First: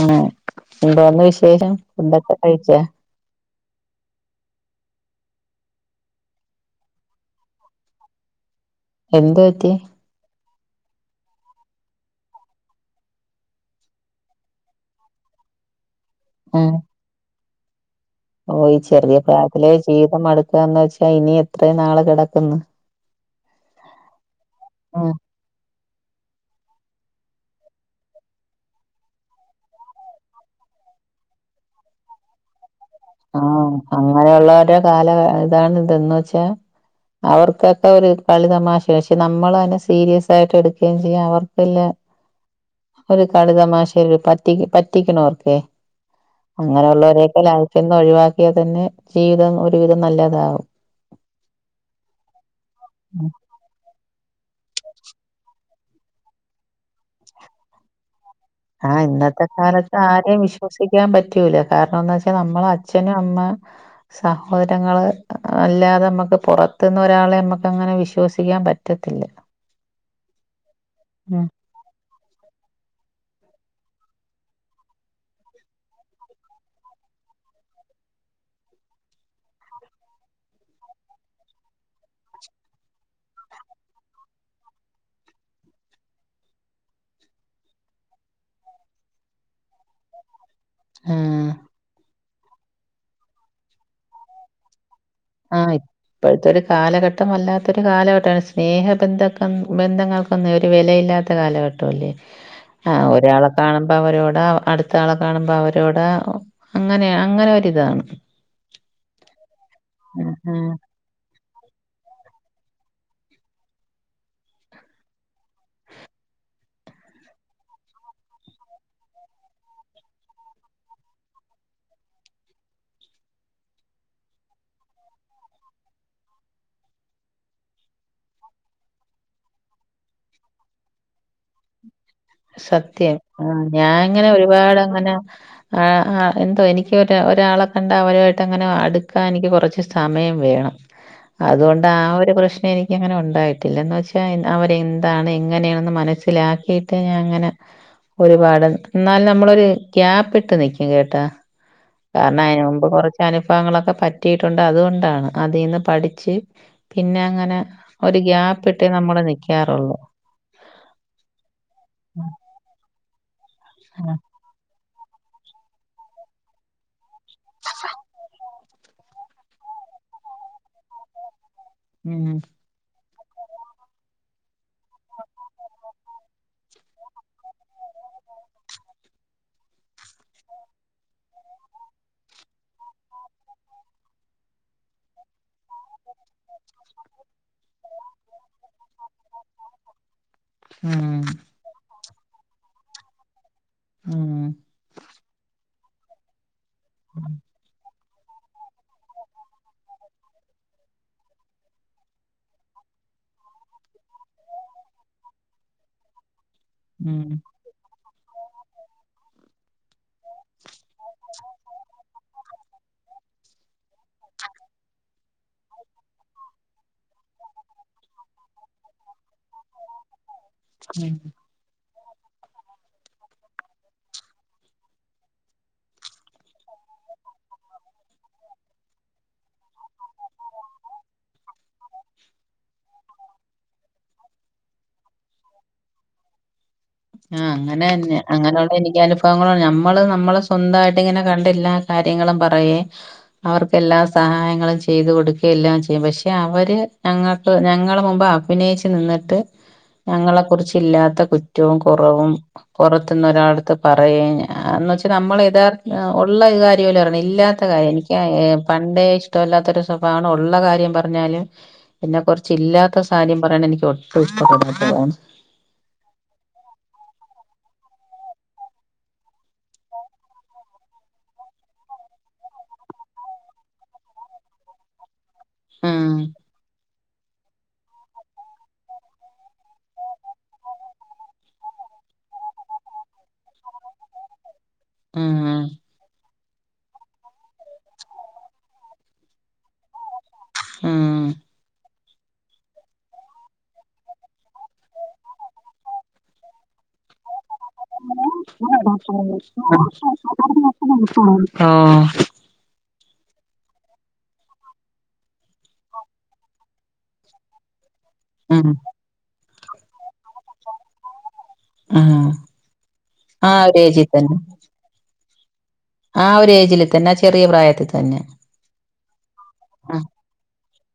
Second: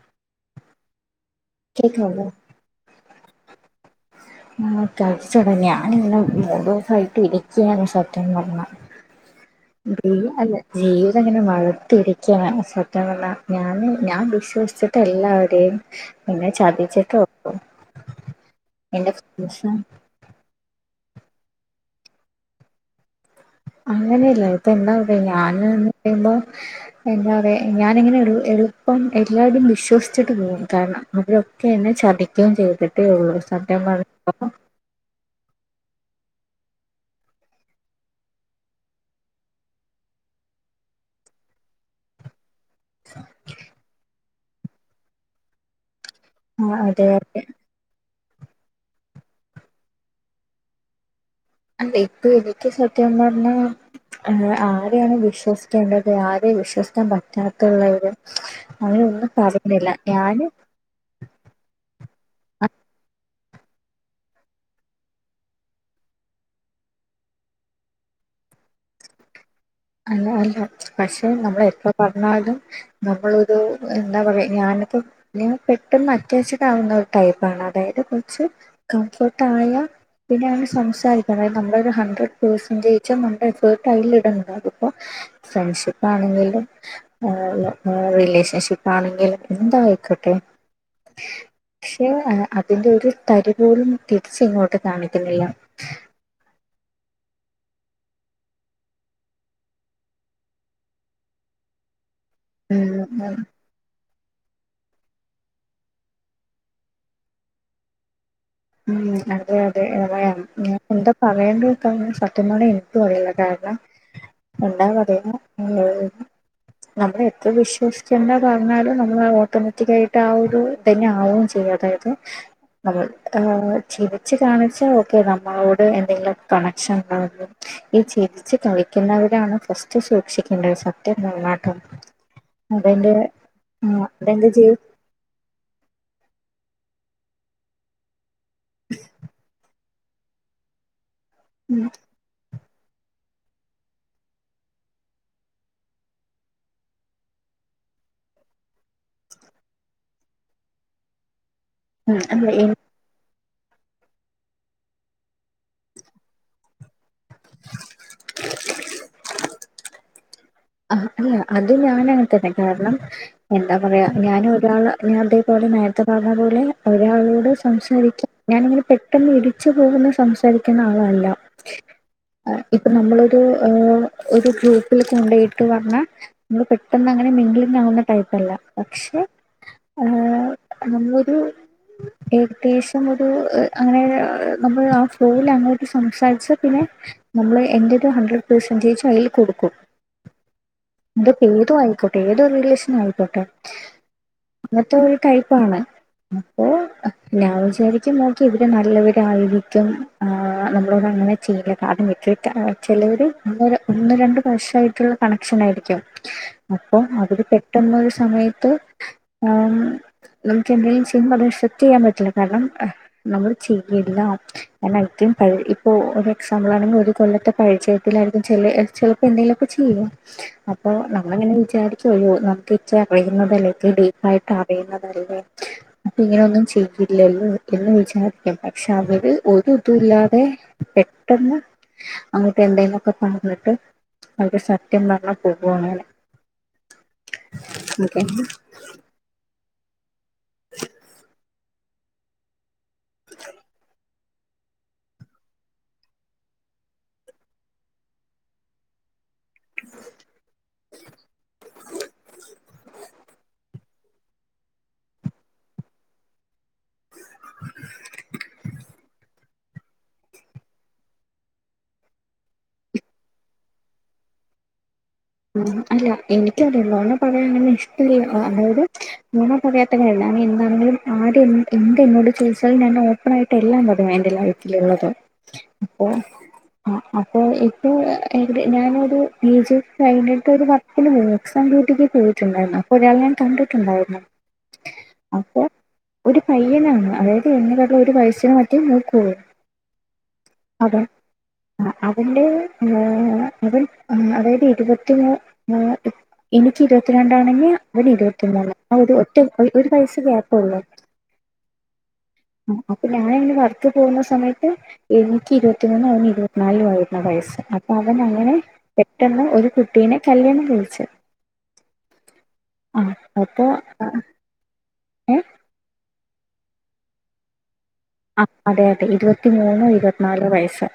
ആ എന്താന്ന് വിശേഷം കേക്കാവോ ഫുഡെക്കെ കഴിച്ചോ? ഉം കഴിച്ചൊടങ്ങി ഞാനിങ്ങ മൂഡോഫായിട്ട് ഇരിക്യാണ് സത്യം പറഞ്ഞ എന്ത് പറ്റി ഇല്ല അല്ല ജീവിതം ങ്ങനെ മടിത്തിയിരിക്കാണ് സത്യം പറഞ്ഞാ ഞാന് ഞാൻ വിശ്വസിച്ച് ട്ട് എല്ലാവ്ടേയും പിന്നെ ചതിച്ചിട്ടോ ഓ ഈ എന്റെ ചെറിയ ഫ്രണ്ട്സ് പ്രായത്തിലെ ജീവിതം മടക്കാന്ന് വെച്ചാ ഇനി എത്ര നാള് കിടക്കുന്ന് അങ്ങനെയല്ല ഇപ്പ ഉം എന്താന്നറിയൊ ഞ്ഞാന് ന്ന് പറയുമ്പോ എന്താറിയ ഞാനിങ്ങനെ എള് എളുപ്പം എല്ലാരുടെയും വിശ്വസിച്ചിട്ട് പോകും കാരണം [unintelligible] ക്കെ എന്നെ ചതിക്കും ചെയ്തിട്ടേ ഒള്ളൂ ആഹ് സത്യം പറ അങ്ങനെയുള്ളവരുടെ കാല അതാണ് ഇതെന്ന് വെച്ചാ അവർക്കൊക്കെ ഒരു കളി തമാശ പക്ഷെ നമ്മളന്നെ സീര്യസായിട്ട് എടുക്കുകയും ചെയ്യാം അവർക്ക്ല്ല ഒര് കളിതമാശയില് പറ്റി പറ്റിക്ക്ണോർക്കെ അതെ അതെ അങ്ങനെള്ളവരെയൊക്കെ ലൈഫിന്ന് ഒഴിവാക്കിയാ തന്നെ ജീവിതം ഒരുവിധം നല്ലതാകും. ലൈഫ് എനിക്ക് സത്യം പറഞ്ഞാ ആരെയാണ് വിശ്വസിക്കേണ്ടത് ആരെ വിശ്വസിക്കാൻ പറ്റാത്തുള്ളത് ആ ഇന്നത്തെ കാലത്ത് ആരെയും വിശ്വ സിക്കാൻ പറ്റൂല കാരണം എന്ന് വെച്ചാ നമ്മളെ അ- അച്ഛനും അമ്മ സഹോദരങ്ങള് അല്ലാതെ നമക്ക് പെറത്ത്ന്ന് ഒരാളെ നമക്കങ്ങനെ വിശ്വസിക്കാൻ പറ്റ് പറ്റത്തില്ലല്ലോ അല്ല അല്ല പക്ഷെ നമ്മള് എപ്പ പറഞ്ഞാലും നമ്മളൊരു എന്താ പറയാ ഞാന്പ്പോ ഞാൻ പെട്ടെന്ന് അറ്റാച്ചഡ് ആവുന്ന ഒരു ടൈപ്പാണ് അതായത് കൊറച്ച് കംഫേർട്ടായ പിന്നെ നമ്മള് സംസാരിക്കണം നമ്മളൊരു ഹൺഡ്രഡ് പേർസന്റോജും നമ്മടെ എഫേട്ട് അയ്ലിടണം പ്പം ഫ്രണ്ട്ഷിപ്പ് ആണങ്കിലും ആഹ് റിലേഷൻഷിപ്പാണങ്കിലും എന്തായിക്കോട്ടെ ആഹ് പക്ഷെ അതിന്റെ ഒരു തരി പോലും തിരിച്ച് ഇങ്ങോട്ട് കാണിക്കുന്നില്ല ആ ഇപ്പഴത്തെ ഒരു കാലഘട്ടം വല്ലാത്തൊരു കാലഘട്ട സ്നേഹ ബന്ധക്കെ ബന്ധങ്ങൾ ഇപ്പന്നും ഒരു വെലയില്ലാത്ത കാലഘട്ടമല്ലേ ആ ഉം ഒരാള് കാണുമ്പോ അവരോട് അടുത്ത ആളെ കാണുമ്പോ അവരോട് അങ്ങന അങ്ങന ഒരിതാണ് ഉം അതെ അതെ ഉം ഏറെണ് ഉം എന്താ പറയേണ്ടത്പ്പം സത്യം പറഞ്ഞാ എനിക്ക് അറിയില്ല കാരണം കണ്ടാ പറിയില്ല [unintelligible] നമ്മള് എത്ര വിശ്വസിക്കേണ്ട പറഞ്ഞാലും നമ്മള് ഓട്ടോമാറ്റക് ആയിട്ട് ആ ഒരു തന്നെ ആവും ചെയ്യും അതായത് നമ്മള് ആഹ് ചിരിച്ച് കാണിച്ചാ ഓക്കെ നമ്മളോട് എന്തെങ്കിലും കണക്ഷൻ ഇണ്ടാവോ ഈ ചിരിച്ചു കളിക്കുന്നവരാണ് ഫസ്റ്റ് സൂക്ഷിക്കേണ്ടത് സത്യം പറഞ്ഞാട്ടൊ സത്യം ആ ഞാനങ്ങനെ അതെന്റെ ജീവി ഒരുപാട് അങ്ങന ആഹ് ആഹ് എന്തോ എനിക്ക് ഒരാ ഒരാളെ കണ്ട അവരുമായിട്ട് അങ്ങനെ അടുക്കാൻ എനിക്ക് കൊറച്ച് സമയം വേണം ഉം അതോണ്ട് ആ ഒര് പ്രശ്നേ എനിക്കങ്ങനെ ഉണ്ടായിട്ടില്ല എന്ന് വെച്ചാ അവര് എന്താണ് എങ്ങനെണ്ന്ന് മനസ്സിലാക്കി ത് ഞാനങ്ങനെ ഒരുപാട് ന്നാലും നമ്മളൊര് കേപ്പ്ട്ട് നിക്കും കേട്ടോ ഉം കാരണം അല്ല അയ്ന് എനി മുമ്പ് കൊറച്ച് അനുഭവങ്ങളൊക്കെ പറ്റിയിട്ടുണ്ട് അതുകൊണ്ടാണ് അതിന്ന് പഠിച്ച് പിന്നെ അങ്ങനെ ഒരു ഗ്യാപ്പ് ഇട്ടേ നമ്മള് നിക്കാറൊള്ളൂ അല്ല അത് ഞാനങ്ങനെ തന്നെ കാരണം എന്താ പറയാ ഞാന് ഒരാള് ഞാൻ അതേപോലെ നേരത്തെ പറഞ്ഞ പോലെ ഒരാളോട് സംസാരിക്കാം ഞാനിങ്ങനെ പെ പെട്ടെന്ന് ഇടിച്ചു പോകുന്ന സംസാരിക്കുന്ന ആളല്ല ഉം ഇപ്പൊ നമ്മളൊരു ഒരു ഗ്രൂപ്പിൽ കൊണ്ടോയിടു പറഞ്ഞ നമ്മള് പെട്ടെന്ന് അങ്ങനെ മിംഗലിങ് ആകുന്ന ടൈപ്പല്ല പക്ഷെ ആ നമ്മളൊരു ഏകദേശം ഒരു അങ്ങനെ നമ്മൾ ആ ഫ്ലോയിൽ അങ്ങോട്ട് സംസാരിച്ച പിന്നെ നമ്മള് എന്റെ ഒരു ഹൺഡ്രഡ് പെർസെൻറേജും അതിൽ കൊടുക്കും ഉം. ഇതപ്പോ ഏതോ ആയിക്കോട്ടെ ഏതൊ റിലേഷനോ ആയിക്കോട്ടെ ഉം. അങ്ങനത്തെ ഒരു ടയിപ്പാണ് അപ്പോ ഞാൻ വിചാരിക്ക ഒറ്റ നോക്കി ഇതിൽ നല്ലവരായിരിക്കും ആ നമ്മളോട് അങ്ങനെ ചെയ്യില്ല അത് വച്ചിട്ടല്ലേ ചിലവര് ഒന്ന് ര ഒന്ന് രണ്ട് വർഷയിട്ടുള്ള കണക്ഷൻ ആയിരിക്കും അപ്പോ ഉം. അവര് പെട്ട ട്ടന്ന് ഒരു സമയത്ത് ഏ നമുക്ക് എന്തെങ്കിലും ചെയ്യുമ്പോൾ അത് അക്‌സെപ്റ്റ് ചെയ്യാൻ പറ്റില്ല കാരണം അ നമ്മള് ചെയ്യില്ല [unintelligible] ഇപ്പൊ ഒരു എക്സാമ്പിൾ ആണെങ്കിൽ ഒരു കൊല്ലത്തെ പരിചയത്തിലായിരിക്കും ചില ചിലപ്പോ എന്തെങ്കിലും പ്പൊ ചെയ്യ അപ്പൊ ഉം. നമ്മളിങ്ങനെ വിചാരി ചെയ്യോ നമുക്ക് ഇച്ച അറിയുന്നതല്ലേ ഇത്ര ഡീപ്പായിട്ട് അറിയുന്നതല്ലേ അപ്പൊ ഇങ്ങനെൊന്നും ചെയ്യില്ലല്ലോ എന്ന് വിചാരിക്കും പക്ഷെ അവര് ഒരിതും ഇല്ലാതെ പെട്ടെന്ന് അങ്ങോട്ട് എന്തേലുഒക്കെ പറഞ്ഞിട്ട് അവര് സത്യം പറഞ്ഞാൽ പോകുവങ്ങനെ ആ അങ്ങനെ ന്നെ അങ്ങനെയുള്ള എനിക്ക് അനുഭവങ്ങള് നമ്മള് നമ്മള് സ്വന്തായിട്ട് ഇങ്ങനെ കണ്ടില്ല കാര്യങ്ങള് പറയെ അവർക്കെല്ലാ സഹായങ്ങളും ചെയ്തു കൊടുക്കേം എല്ലാം ചെയ്യും പക്ഷെ അവര് ഞങ്ങൾക്ക് ഞങ്ങളെ മുമ്പെ അഭിനയിച്ചു നിന്നിട്ട് ട്ട് ഞങ്ങളെ കുറിച്ചില്ലാത്ത കുറ്റോം കൊറവും പൊറത്തുന്നൊരാൾടെടെത്തു പറയേം ന്നു വെച്ചാ നമ്മളെ യഥാർത്ഥ ഒള്ള ഒരു കാര്യം ഇല്ലാത്ത കാര്യം എനിക്ക് പണ്ടേ ഇഷ്ടല്ലാത്തൊരു സ്വഭമാ ഉള്ള കാര്യം പറഞ്ഞാലും എന്നെ കുറിച്ച് ഇല്ലാത്ത സാര്യം പറയണത് എനിക്ക് ഒട്ടും ഇഷ്ടപ്പെടാത്തതാണ് അല്ല എനിക്കറിയ നൊണ പറയണത് ഇഷ്ടല്യ അതായത് നൊണ പറയാത്തയല്ല അവൻ എന്താണങ്കിലും ആര് എന്ത് എന്നോട് ചോയ്ച്ചാലും ഞാൻ ഓപ്പൺ ആയിട്ട് എല്ലാം പറയും എന്റെ ലൈഫ് ലുള്ളതാ അപ്പോ ആഹ് ആ അപ്പോ എപ്പോഏകദേ ഞാനൊരു ഏജ് കഴിഞ്ഞിട്ട് ഒരു വർക്കിന് പോയി എക്സാം ഡ്യൂട്ടിക്ക് പോയിട്ടുണ്ടായിരുന്നു അപ്പൊഴാ ഞാൻ കണ്ടിട്ടുണ്ടായിരുന്നു മ് അപ്പൊ ഒരു പയ്യനാണ് അതായത് എന്നെ ക്കാട്ടി ഒരു വയസിനു മറ്റേ മൂക്കൊള്ളൂ അതെ ഉം ആഹ് അവന്റെ അവൻ അതായത് ഇരുപത്തിനാ നാ എനിക്ക് ഇരുപത്തിരണ്ടാണെങ്കിൽ അവന് ഇരുപത്തി മൂന്ന് ആ ഒര്‌ ഒറ്റ ഒരു ഒരു വയസ്സ് ഗ്യാപ്പുള്ളു ആ ഹാ ആ അപ്പൊ ഞാനിന്ന് വർക്ക് പോകുന്ന സമയത്ത് ഇവ ക്ക് ഇരുപത്തി മൂന്നും അവന് ഇരുപത്തിനാലും ആയിരുന്ന്‌ വയസ് അവൻ അങ്ങനെ ഉം പെട്ടെന്ന് ഒരു കുട്ടീനെ കല്യാണം കഴിച്ച് ഉം ആഹ് ആ അപ്പൊ ഒരു ഏജിൽ അ തന്നെ ഏ ആ ഒരു ഏജിൽ തന്നെ ആ ചെറിയ പ്രായത്തിൽ തന്നെ ആ അതെ അതെ ഇരുപത്തി മൂന്നും ഇരുപത്തിനാലോ വയസ്സ്‌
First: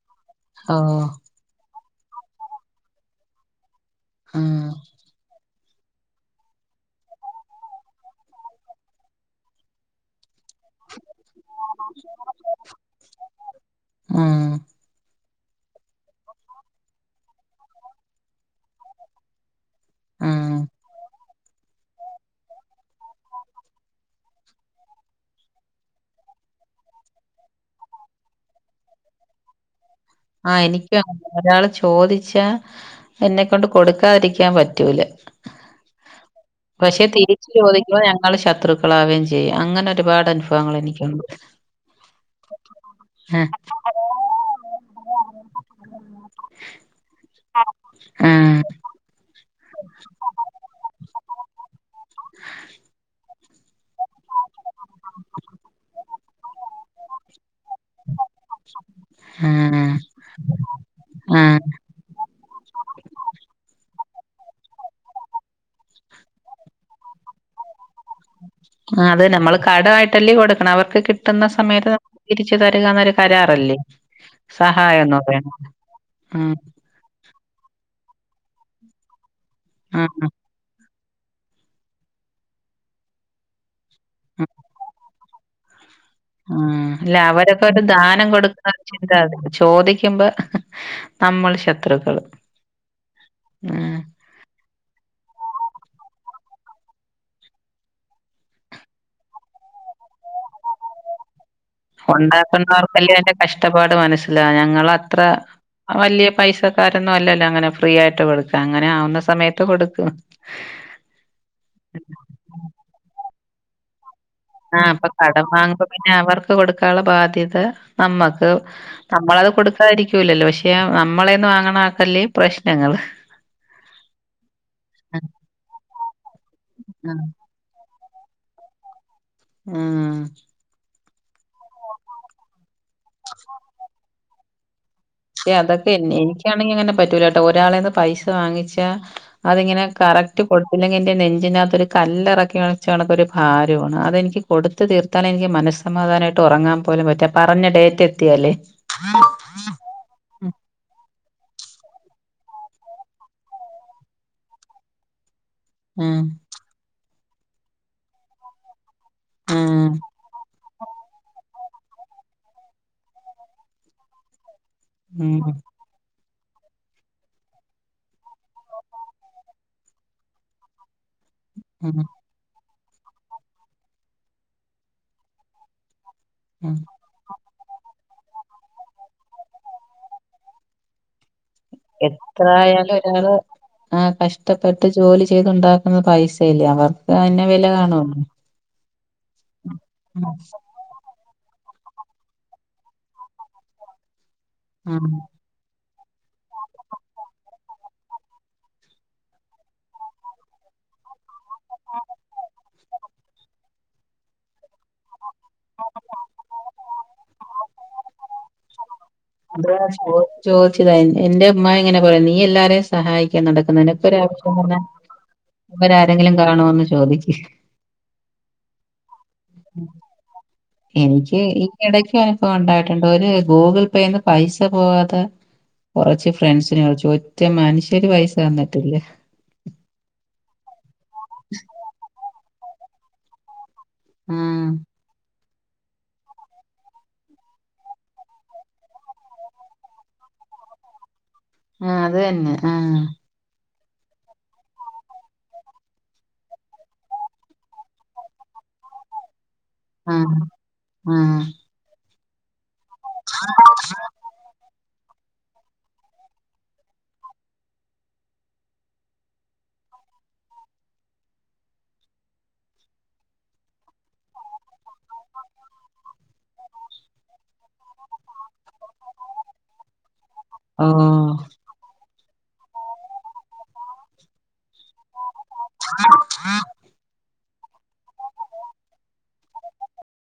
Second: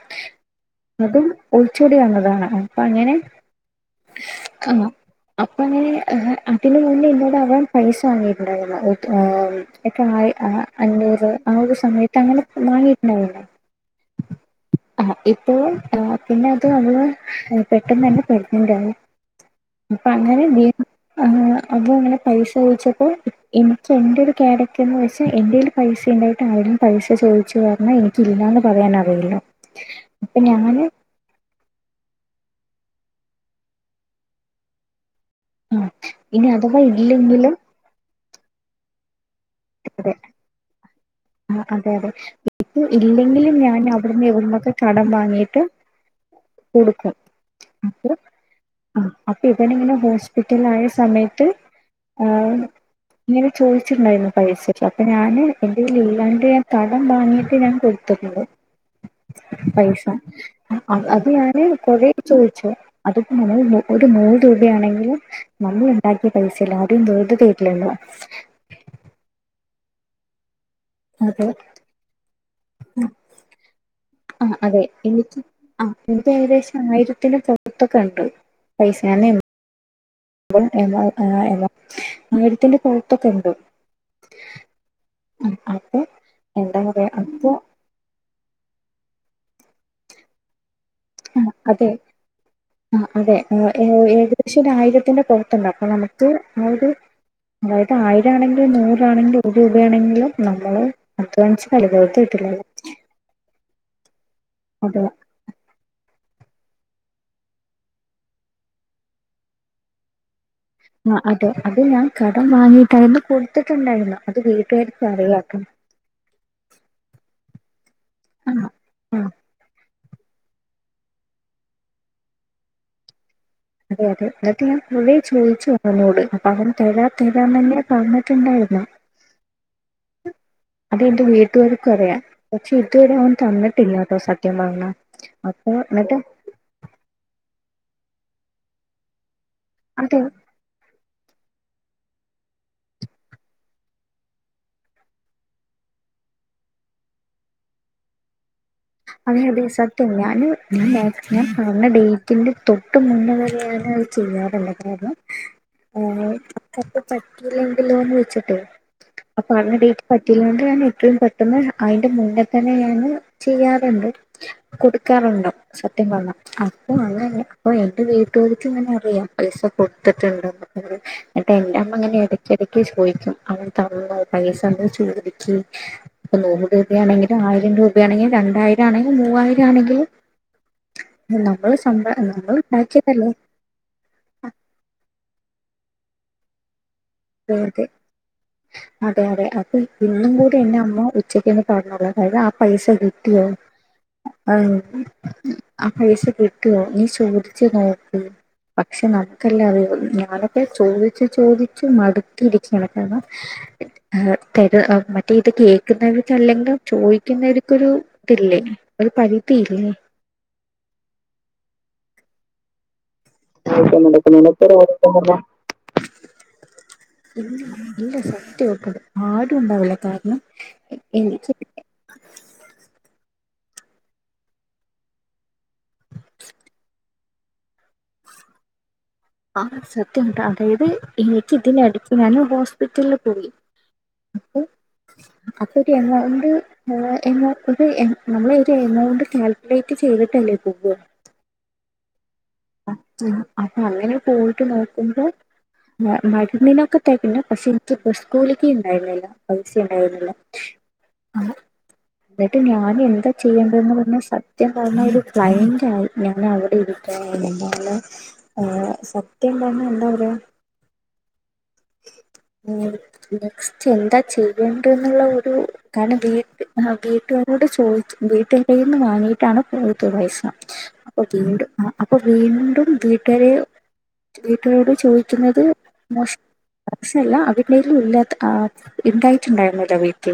ഓ അതും ഒളിച്ചോടി വന്നതാണ് അപ്പൊ അങ്ങനെ ഉം ആ അപ് അങ്ങനെ അതിന് മുന്നേ എന്നോടവൻ പൈസ വാങ്ങിയിട്ടുണ്ടായിരുന്നു എത്ര ഏഹ് എത്ര ആയി ആ അഞ്ഞൂറ് ആ ഒരു സമയ ഉപ്പ് മാങ്ങാ ഇട്ട് അവിടെ ഉം ആഹ്. ഇപ്പോൾ പിന്നെ അത് അവള് ഏ പെട്ടെന്ന് തന്നെ പ്രെഗ്നന്റ് ആയി അപ്പ അങ്ങനെ ഉം ലീ ആഹ് അപ്പോ അങ്ങനെ പൈസ ചോയിച്ചപ്പ ഇൻക്ക് എന്റെ ഒരു ക്യാരക്ടർന്ന് വെച് എന്റെയ്ല് പൈസേണ്ടായിട്ട് ആരും പൈസ ചോദിച്ചു വന്നാൽ എനിക്കില്ലാന്ന് പറയാനറിയില്ല. ആഹ് എനിക്കും ' ഒരാള് ചോദിച്ചാ എന്നെക്കൊണ്ട് കൊടുക്കാതിരിക്കാൻ പറ്റൂല. ആ ഇനി അഥവാ പക്ഷെ തിരിച്ച് ഇല്ലെങ്കിലും ചോദിക്കുമ്പോ ഞങ്ങൾ ശത്രു ക്കളാവേം ചെയ്യും അങ്ങനെ അതെ ഒരുപാട് അനുഫവങ്ങൾ എനിക്കുണ്ട്. ഇപ്പോ ആ ഇല്ലെങ്കിലും ഞാൻ അവിട്ന്ന് ഇവ്ട്ന്നൊക്കെ. കടം വാങ്ങിട്ട് കൊടുക്കും അപ്പൊ ആ അ അപ്. ഇവൻ ഇങ്ങനെ ഹോസ്പിറ്റല് ആയ സമയത്ത് ആ ഇങ്ങനെ ചോച്ച്ണ്ടായിരുന്നു. പൈസ അപ്പൊ ഞാന് എന്റേല് ഇല്ലാണ്‌ട്ട് ഞാൻ കടം വാങ്ങിയിട്ട് ഞാൻ കൊടുത്തിട്ട്ണ്ട്. ആ പൈസ അത് ആ ഞാന് കുറേ ചോയ്ച്ചു അതിപ്പോ മൂ ഒരു നൂറ് രൂപയാണെങ്കിലും നമ്മള് ഉണ്ടാക്കിയ പൈസല്ലെ. ആരും വെറ്തെ തെരില്ലല്ലോ. ആഹ് അതന്നെ നമ്മള് കടമായിട്ട്ല്ലേ കൊടുക്കണേ അവർക്ക്. കിട്ടുന്ന അതെ സമയത്ത് നമുക്ക് തിരിച്ചു തര്കന്നൊരു കരാറല്ലേ. സഹായംന്ന് പറയന്നത് ആ ഇൻക്ക് ഏകദേശം ആയിരത്തിന്റെ പുറത്തൊക്കെ ഇണ്ട് പൈസ ഞാൻ ആഹ് അ [unintelligible] ആയിരത്തിന്റെ പുറത്തൊക്കെ ഉണ്ട് ഉംഹ് അപ്പൊ ആഹ് എന്താ പറയാ ഇല്ല അപ്പൊ അവരൊക്കെ ഒരു ദാനം കൊടുക്കുന്ന ചിന്ത അത് ചോദിക്കുമ്പോ. ആഹ് നമ്മൾ അതെ ശത്രുക്കള് ആഹ് അതെ ഏ ഏ ഉം ഏത് പക്ഷെ ഒരു ആയിരത്തിന്റെ പൊറത്തുണ്ട് അപ്പൊ നമുക്ക് ആ ഒരു. അതായത് ആയിരം ആണെങ്കിലും നൂറാണെങ്കിലും ഒരു രൂപയാണെങ്കിലും നമ്മള്. അധ്വാനിച്ചതല്ലെ. ഉണ്ടാക്കുന്നവർക്കല്ലേ അതിന്റെ കഷ്ടപ്പാട് മനസ്സിലാവു അതെ ഞങ്ങളത്ര. അ വലിയ പൈസക്കാരൊന്നും അല്ലല്ലോ അങ്ങനെ ഫ്രീ ആയിട്ട് കൊടുക്കാൻ. അങ്ങനെ ആവുന്ന സമയത്ത് കൊടുക്കും. ആഹ് അതെ അത് ഞാൻ കടം വാങ്ങിയിട്ടായിരുന്നു കൊടുത്തിട്ടുണ്ടായിരുന്ന അത് ആഹ് അപ്പൊ കടം വീട്ടുക്കാർക്കറിയപ്പം. വാങ്ങുമ്പോ പിന്നെ അവർക്ക് കൊടുക്കാനുള്ള ബാധ്യത നമ്മുക്ക് ആഹ് ആ നമ്മളത് കൊടുക്ക. ക്കാരിക്കൂല്ലല്ലോ പക്ഷെ നമ്മളെന്ന് വാങ്ങണ ആക്കല്ലേ പ്രശ്നങ്ങൾ. അതെ അതെ എന്നിട്ട് ഞാൻ കുറെ ചോദിച്ചുഅവന്നോട് അപ്പൊ അവൻ തരാ തെരാ ന്നെയ. പറഞ്ഞ്ട്ട്ണ്ടായിരുന്നേ. മ്മ്മ് അത് എന്റെ വീട്ടുകാർക്കും അറിയാം പക്ഷെ ഇത് വരെ അവൻ തന്നിട്ടില്ല കേട്ടോ സത്യം പറഞ്ഞാ. ക്ഷെ അതൊക്കെ എനി എനിക്കാണെങ്കി അങ്ങനെ പറ്റൂല ട്ടോ ഒരാളേന്ന് പൈസ വാങ്ങിച്ചാ. അതിങ്ങനെ അതെ കറക്റ്റ്. കൊടുത്തില്ലെങ്കിൽ എൻ്റെ നെഞ്ചിനകത്ത് ഒരു കല്ലറക്കി വച്ച കണക്ക് ഒരു ഭാരവാണ് അതെനിക്ക് കൊടു. ത്ത് തീർത്താലെ എനിക്ക് മനസ്സമാധാനമായിട്ട് ഉറങ്ങാൻ പോലും പറ്റാ പറഞ്ഞ ഡേറ്റ് എത്തിയാല്ലേ. അതെടി സത്യം ഞാന് ഞാൻ വേ. ഞാൻ പറഞ്ഞ ഡേറ്റിന്റെ തൊട്ട് മുന്നേ വരെ ഞാൻ അത് ചെയ്യാറില്ല കാര്യം. ഉംഹ്. ചെലപ്പോ പറ്റൂലേങ്കിലന്ന് വെച്ചിട്ട് അപറഞ്ഞ ആഹ് ഡേറ്റ് പറ്റില്ലണ്ട. [unintelligible] പെട്ടന്ന് അതിന്റെ മുന്നേ തന്നെ ഞാന് ചെയ്യാറ്ണ്ട്. ഉം കൊടുക്കാറുണ്ട് സത്യം പറഞ്ഞ. അപ്പൊ അങ്ങനെ അപ്പൊ എന്റെ വീട്ടുകാര്ക്ക് ഇങ്ങനെ അറിയാം പൈസ കൊടുത്തിട്ടുണ്ടന്ന്. എന്നിട്ട് എന്റെറ അമ്മ ഉം ഉം ഇങ്ങനെ ഇടയ്ക്ക ഇടക്ക് ചോയ്ക്കും അവൻ തന്നോ പൈസ നീ ചോദിക്ക്. ഇപ്പൊ നൂറ് ഉം രൂപയാണെങ്കിലും ആയിരം രൂപയാണെങ്കിലും രണ്ടായിരം ആണെങ്കിലും മൂവായിരം ആണെങ്കിലും. നമ്മള് സ്വന്ത നമ്മൾണ്ടാക്കിയതല്ലേ. ആ കഷ്ടപ്പെട്ട് ജോലി ചെയ്തുണ്ടാക്കുന്ന പൈസയല്ലേ അവർ. തെ അതെ അതെ അതെ അപ്പൊ ഇന്നും കൂടെ എന്റെ അമ്മ ഒത്ത്. ഉച്ചക്കെന്നെ പറഞ്ഞൂടെ കയ്ഞ ആ പൈസ കിട്ടിയോ ആഹ് ആ പൈസ കിട്ടുവോ നീ ചോദിച്ച് നോക്ക് പക്ഷെ നമുക്കല്ലെ അറിയൊള്ളു ഞാനൊക്കെ ചോയ്ച്ച് ചോദി ദിച്ചു മടുത്തിര്ക്കാണ് എഹ് തര് മ ഇത് കേൾക്കുന്നവർക്കല്ലെങ്കി ചോയ്ക്കുന്നവര്ക്കൊരു തില്ലേ ഒര് പരി ചോദിച്ചു ചോദിച്ച് കഴിഞ്ഞ് എന്റെ ഉമ്മാ ഇങ്ങനെ പറയും നീ എല്ലാരേം സഹായിക്കാൻ നടക്കുന്നേ നിനക്കോരാവശ്യം പറഞ്ഞാ ഇവരരെങ്കിലും കാണോന്ന് ചോദിക്ക ഇല്ല ഇല്ല സത്യായിട്ടും ആരൂണ്ടാവൂല കാരണം എനിക്ക് എടയ്ക്കനുഭവണ്ടായിട്ടുണ്ട് ഒര് ഗൂഗിൾ പേന്ന് പൈസ പോവാതെ കൊറച്ച് ഫ്രണ്ട്സിനെ വിളിച്ച് ഒറ്റ മനുഷ്യര് പൈസ തന്നിട്ടില്ല ആഹ് സത്യം താ അതായത് എനിക്ക്തിനട് ഞാന് ഹോസ്പിറ്റലില് പോയി അപ്പം ആഹ്. അപ്പറ്റ് ഞങ്ങളതോണ്ട് നമ്മള് എമൊ ഒര് നമ്മള് ഒര് എമൗണ്ട് കാൽക്കുലേറ്റ് ചെയ്തിട്ടല്ലേ പോവ ആഹ് അത് തന്നെ ആഹ്. അപ്പൊ അങ്ങനെ പോയിട്ട് നോക്കുമ്പള് മ മരുന്നിനൊക്കെ തെകഞ്ഞു പക്ഷെനിക്ക് ബസ് കൂലിക്ക്ണ്ടായിര്ന്നില്ല പൈസണ്ടായിര്ന്നില്ല ആഹ്. ആഹ്. അഹ് ഇന്നട്ട് ഞാനെ ന്താ ചെയ്യണ്ടന്ന് പറഞ്ഞ സത്യം പറഞ്ഞ ഒരു ക്ലയന്റായി ഞനവിടെ ഇരിക്കാനായി എന്താണ് ഏഹ് സത്യം പറഞ്ഞ എന്താ പറയ? മ്മ് നെക്സ്റ്റ് എന്താ ചെയ്യണ്ട്ന്ന്ള്ള ഒരു കാരണം വീട്ട് ഹാ വീ ട്ടാരോട് ചോയ്ച്ച് വീട്ടാരേന്ന് വാങ്ങീട്ടാണ് പോയത് പൈസ അ അപ്പൊ ഓഹ്. വീണ്ടും അ അപ്പൊ വീണ്ടും വീട്ടരെ വീട്ടരോട് ചോയ്ക്കുന്നത് മോശ അല്ല അവര്ടെേല് ഇല്ലാത്ത ആഹ് ഉണ്ടായിട്ടാണ്ടായിര്ന്നില്ല വീട്ടിൽ